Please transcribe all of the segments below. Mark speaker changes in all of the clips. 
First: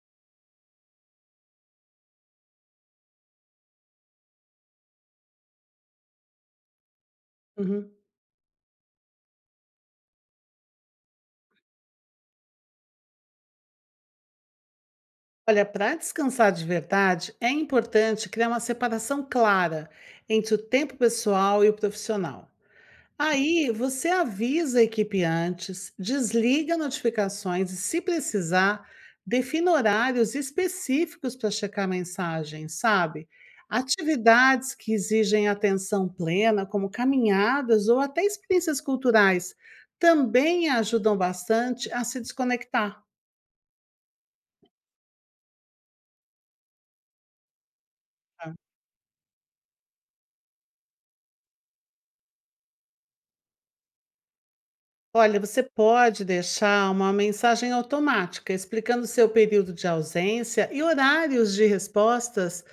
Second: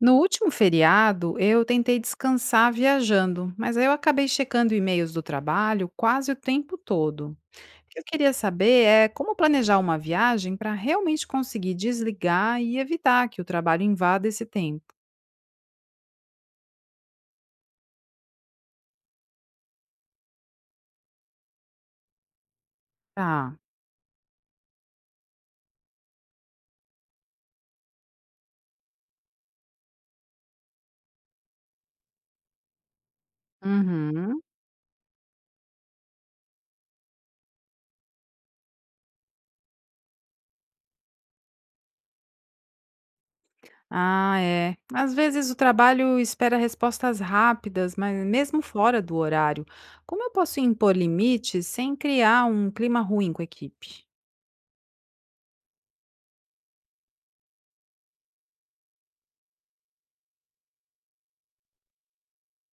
Speaker 1: No último feriado, eu tentei descansar viajando, mas aí eu acabei checando e-mails do trabalho quase o tempo todo. O
Speaker 2: Uhum.
Speaker 1: que eu queria saber é como planejar uma viagem para realmente conseguir desligar e evitar que o trabalho invada esse tempo.
Speaker 2: Olha, para descansar de verdade, é importante criar uma separação clara entre o tempo pessoal e o profissional.
Speaker 1: Tá.
Speaker 2: Aí você avisa a equipe antes, desliga notificações e, se precisar, defina horários específicos para checar mensagens, sabe?
Speaker 1: Uhum.
Speaker 2: Atividades que exigem atenção plena, como caminhadas ou até experiências culturais, também ajudam bastante a se desconectar.
Speaker 1: Ah, é. Às vezes o trabalho espera respostas rápidas, mas mesmo fora do horário. Como eu posso impor limites sem criar um clima ruim com a equipe?
Speaker 2: Olha, você pode deixar uma mensagem automática explicando seu período de ausência e horários de respostas,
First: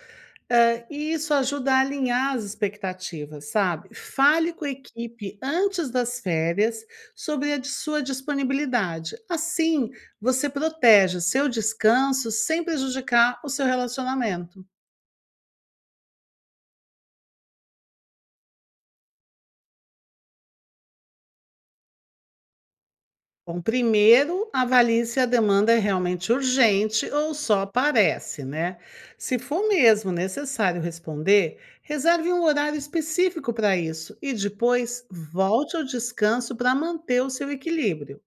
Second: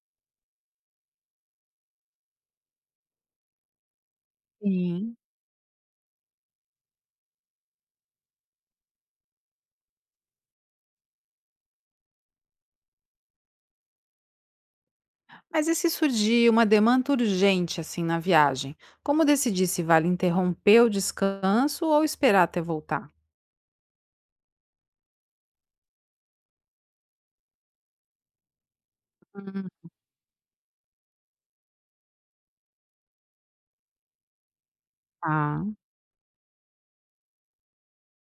Speaker 2: e isso ajuda a alinhar as expectativas, sabe? Fale com a
Speaker 1: Sim.
Speaker 2: equipe antes das férias sobre a de sua disponibilidade. Assim, você protege seu descanso sem prejudicar o seu relacionamento.
Speaker 1: Mas e se surgir uma demanda urgente assim na viagem? Como decidir se vale interromper o descanso ou esperar até voltar?
Speaker 2: Bom, primeiro, avalie se a demanda é realmente urgente ou só parece, né? Se for
Speaker 1: Hum,
Speaker 2: mesmo necessário responder, reserve um horário específico para isso e depois volte
Speaker 1: tá.
Speaker 2: ao descanso para manter o seu equilíbrio.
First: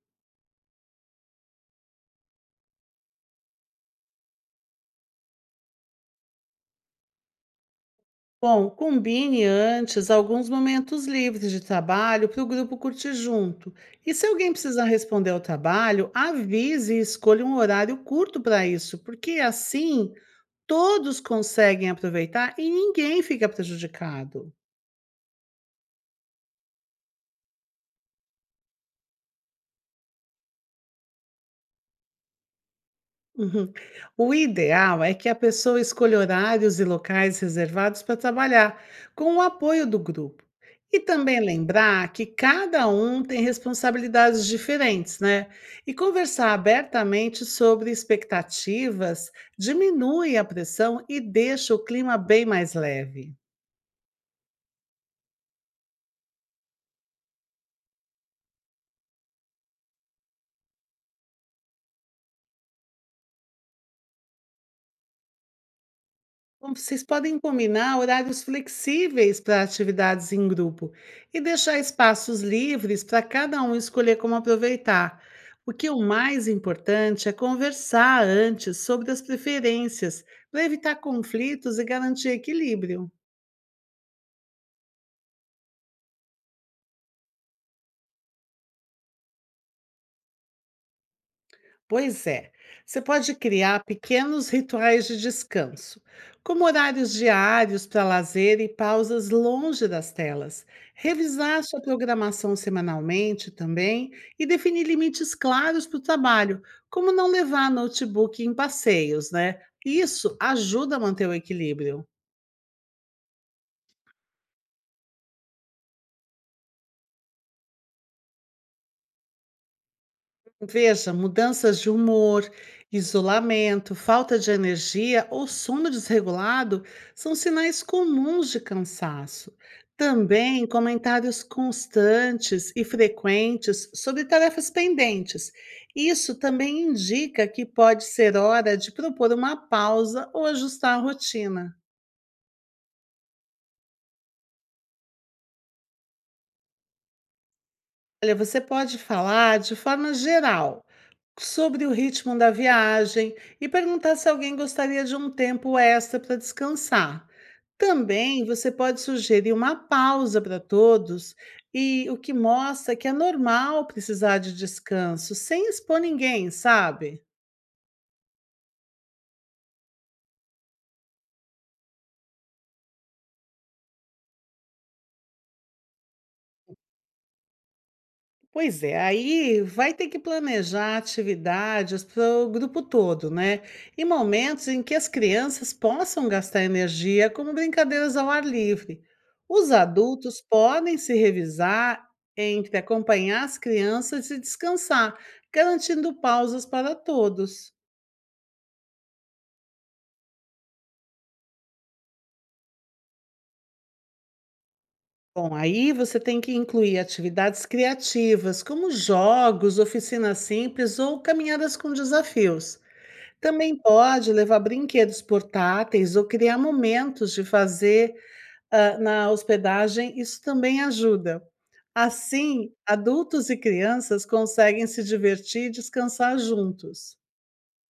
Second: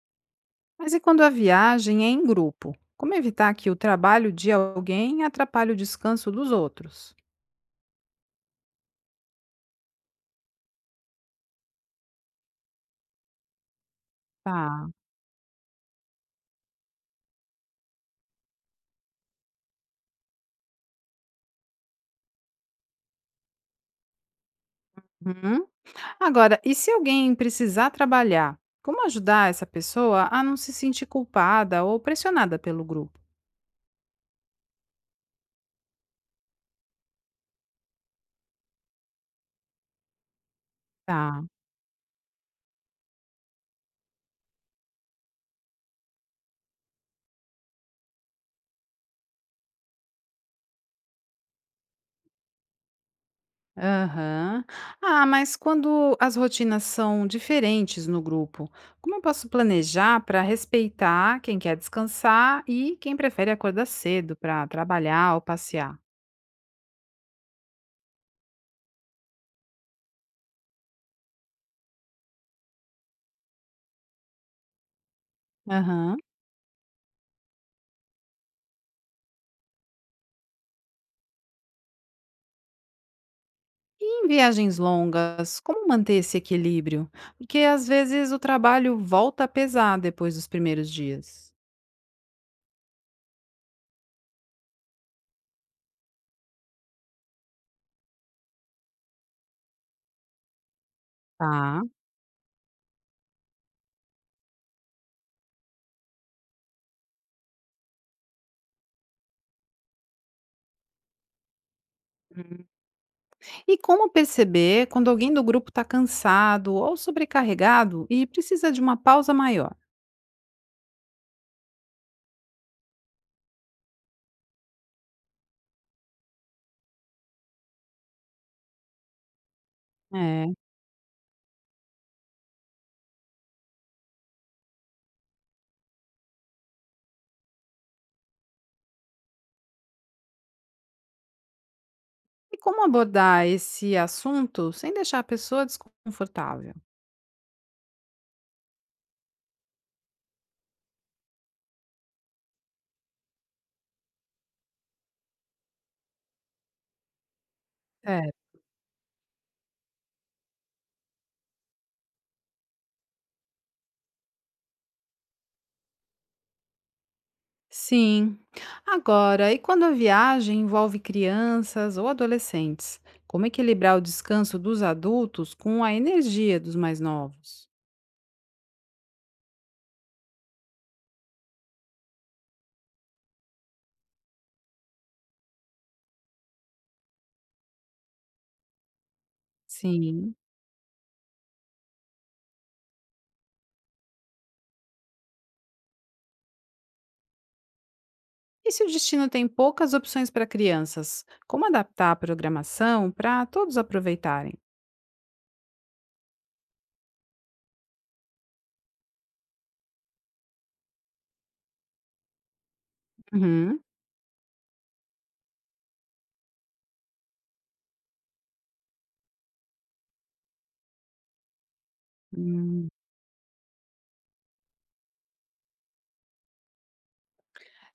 Speaker 1: Mas e quando a viagem é em grupo? Como evitar que o trabalho de alguém atrapalhe o descanso dos outros?
Speaker 2: Bom, combine antes alguns momentos livres de trabalho para o grupo curtir junto. E se alguém precisar
Speaker 1: Tá.
Speaker 2: responder ao trabalho, avise e escolha um horário curto para isso, porque assim todos conseguem aproveitar e ninguém fica prejudicado.
Speaker 1: Uhum. Agora, e se alguém precisar trabalhar? Como ajudar essa pessoa a não se sentir culpada ou pressionada pelo grupo?
Speaker 2: Uhum. O ideal é que a pessoa escolha horários e locais reservados para trabalhar, com o apoio do grupo. E também
Speaker 1: Tá.
Speaker 2: lembrar que cada um tem responsabilidades diferentes, né? E conversar abertamente sobre expectativas diminui a pressão e deixa o clima bem mais leve.
Speaker 1: Aham. Ah, mas quando as rotinas são diferentes no grupo, como eu posso planejar para respeitar quem quer descansar e quem prefere acordar cedo para trabalhar ou passear?
Speaker 2: Bom, vocês podem combinar horários flexíveis para atividades em grupo e deixar espaços livres para cada um escolher como aproveitar. O que é o
Speaker 1: Aham.
Speaker 2: mais importante é conversar antes sobre as preferências, para evitar conflitos e garantir equilíbrio.
Speaker 1: E em viagens longas, como manter esse equilíbrio? Porque às vezes o trabalho volta a pesar depois dos primeiros dias.
Speaker 2: Pois é, você pode criar pequenos rituais de descanso, como horários diários para lazer e pausas longe das telas. Revisar sua
Speaker 1: Tá.
Speaker 2: programação semanalmente também e definir limites claros para o trabalho, como não levar notebook em passeios, né? Isso ajuda a manter o equilíbrio.
Speaker 1: Hum. E como perceber quando alguém do grupo está cansado ou sobrecarregado e precisa de uma pausa maior?
Speaker 2: Veja, mudanças de humor, isolamento, falta de energia ou sono desregulado são sinais comuns de cansaço.
Speaker 1: É.
Speaker 2: Também comentários constantes e frequentes sobre tarefas pendentes. Isso também indica que pode ser hora de propor uma pausa ou ajustar a rotina.
Speaker 1: E como abordar esse assunto sem deixar a pessoa desconfortável?
Speaker 2: Olha, você pode falar de forma geral, sobre o ritmo da viagem e perguntar se alguém gostaria de um tempo extra para descansar.
Speaker 1: É.
Speaker 2: Também você pode sugerir uma pausa para todos, e o que mostra que é normal precisar de descanso, sem expor ninguém, sabe?
Speaker 1: Sim. Agora, e quando a viagem envolve crianças ou adolescentes? Como equilibrar o descanso dos adultos com a energia dos mais novos?
Speaker 2: Pois é, aí vai ter que planejar atividades para o grupo todo, né? E momentos em que as crianças possam gastar energia, como brincadeiras ao ar livre. Os
Speaker 1: Sim.
Speaker 2: adultos podem se revisar entre acompanhar as crianças e descansar, garantindo pausas para todos.
Speaker 1: E se o destino tem poucas opções para crianças? Como adaptar a programação para todos aproveitarem?
Speaker 2: Bom, aí você tem que incluir atividades criativas, como jogos, oficinas simples ou caminhadas com desafios. Também
Speaker 1: Uhum.
Speaker 2: pode levar brinquedos portáteis ou criar momentos de fazer, na hospedagem, isso também ajuda. Assim,
Speaker 1: Hum.
Speaker 2: adultos e crianças conseguem se divertir e descansar juntos.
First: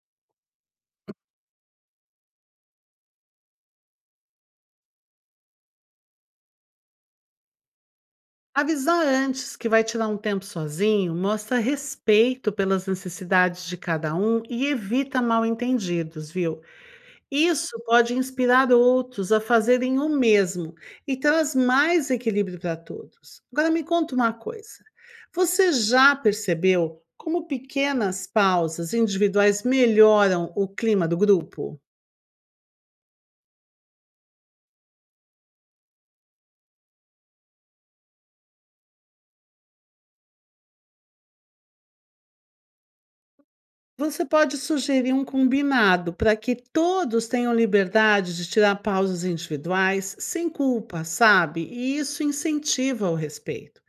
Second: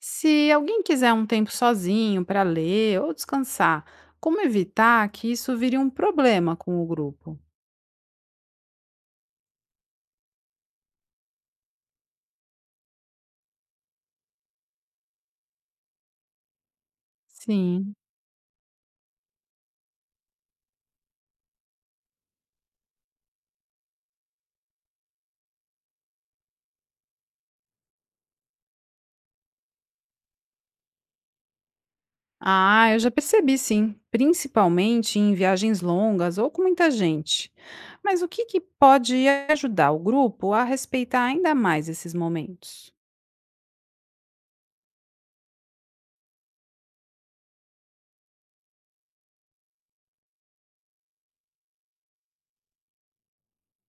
Speaker 1: Se alguém quiser um tempo sozinho para ler ou descansar, como evitar que isso vire um problema com o grupo?
Speaker 2: Avisar antes que vai tirar um tempo sozinho mostra respeito pelas necessidades de cada um e evita mal-entendidos, viu? Isso
Speaker 1: Sim.
Speaker 2: pode inspirar outros a fazerem o mesmo e traz mais equilíbrio para todos. Agora me conta uma coisa: você já percebeu como pequenas pausas individuais melhoram o clima do grupo?
Speaker 1: Ah, eu já percebi sim, principalmente em viagens longas ou com muita gente. Mas o que pode ajudar o grupo a respeitar ainda mais esses momentos?
Speaker 2: Você pode sugerir um combinado para que todos tenham liberdade de tirar pausas individuais sem culpa, sabe? E isso incentiva o respeito.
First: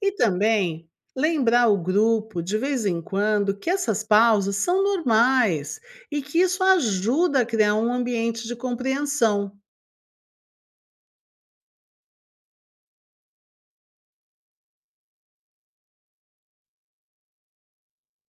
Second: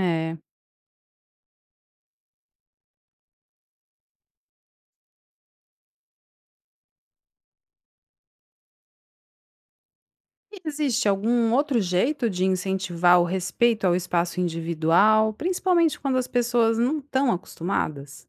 Speaker 2: E também lembrar o grupo, de vez em quando, que essas pausas são normais e que isso ajuda a criar um ambiente de compreensão.
Speaker 1: E existe algum outro jeito de incentivar o respeito ao espaço individual, principalmente quando as pessoas não estão acostumadas?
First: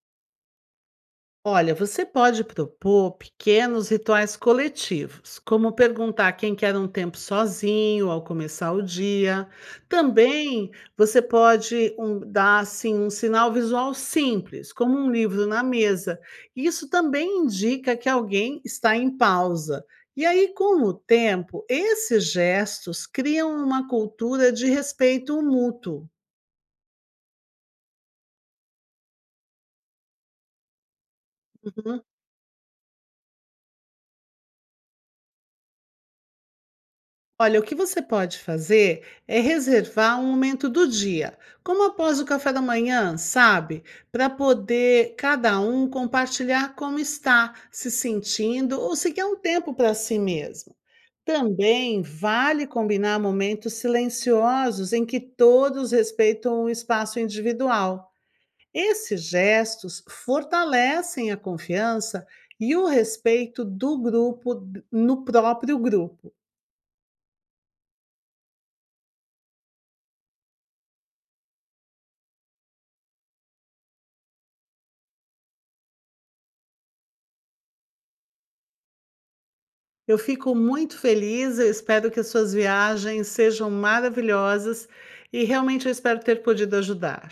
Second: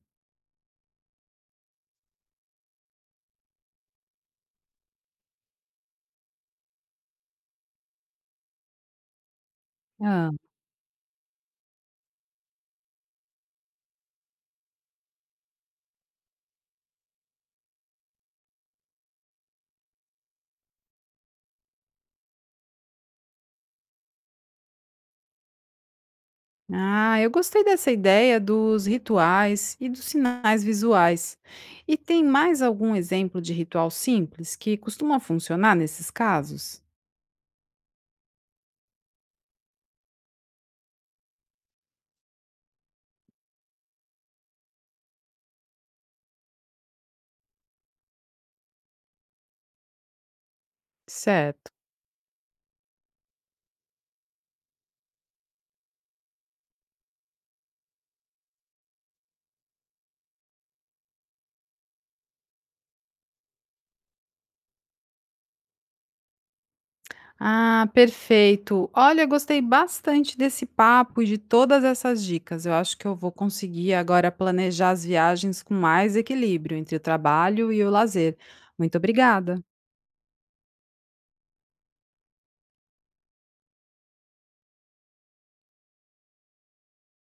Speaker 2: Olha, você pode propor pequenos rituais coletivos, como perguntar quem quer um tempo sozinho ao começar o dia. Também você pode dar assim, um sinal visual simples, como um livro na mesa. Isso também indica que alguém está em pausa. E aí, com o tempo, esses gestos criam uma cultura de respeito mútuo.
Speaker 1: Ah, eu gostei dessa ideia dos rituais e dos sinais visuais. E
Speaker 2: Uhum.
Speaker 1: tem mais algum exemplo de ritual simples que costuma funcionar nesses casos?
Speaker 2: Olha, o que você pode fazer é reservar um momento do dia, como após o café da manhã, sabe? Para poder cada um compartilhar como está se sentindo ou se quer um tempo para si mesmo.
Speaker 1: Certo.
Speaker 2: Também vale combinar momentos silenciosos em que todos respeitam o espaço individual. Esses gestos fortalecem a confiança e o respeito no próprio grupo.
Speaker 1: Ah, perfeito. Olha, gostei bastante desse papo e de todas essas dicas. Eu acho que eu vou conseguir agora planejar as viagens com mais equilíbrio entre o trabalho e o lazer. Muito obrigada.
Speaker 2: Eu fico muito feliz, eu espero que as suas viagens sejam maravilhosas e realmente eu espero ter podido ajudar.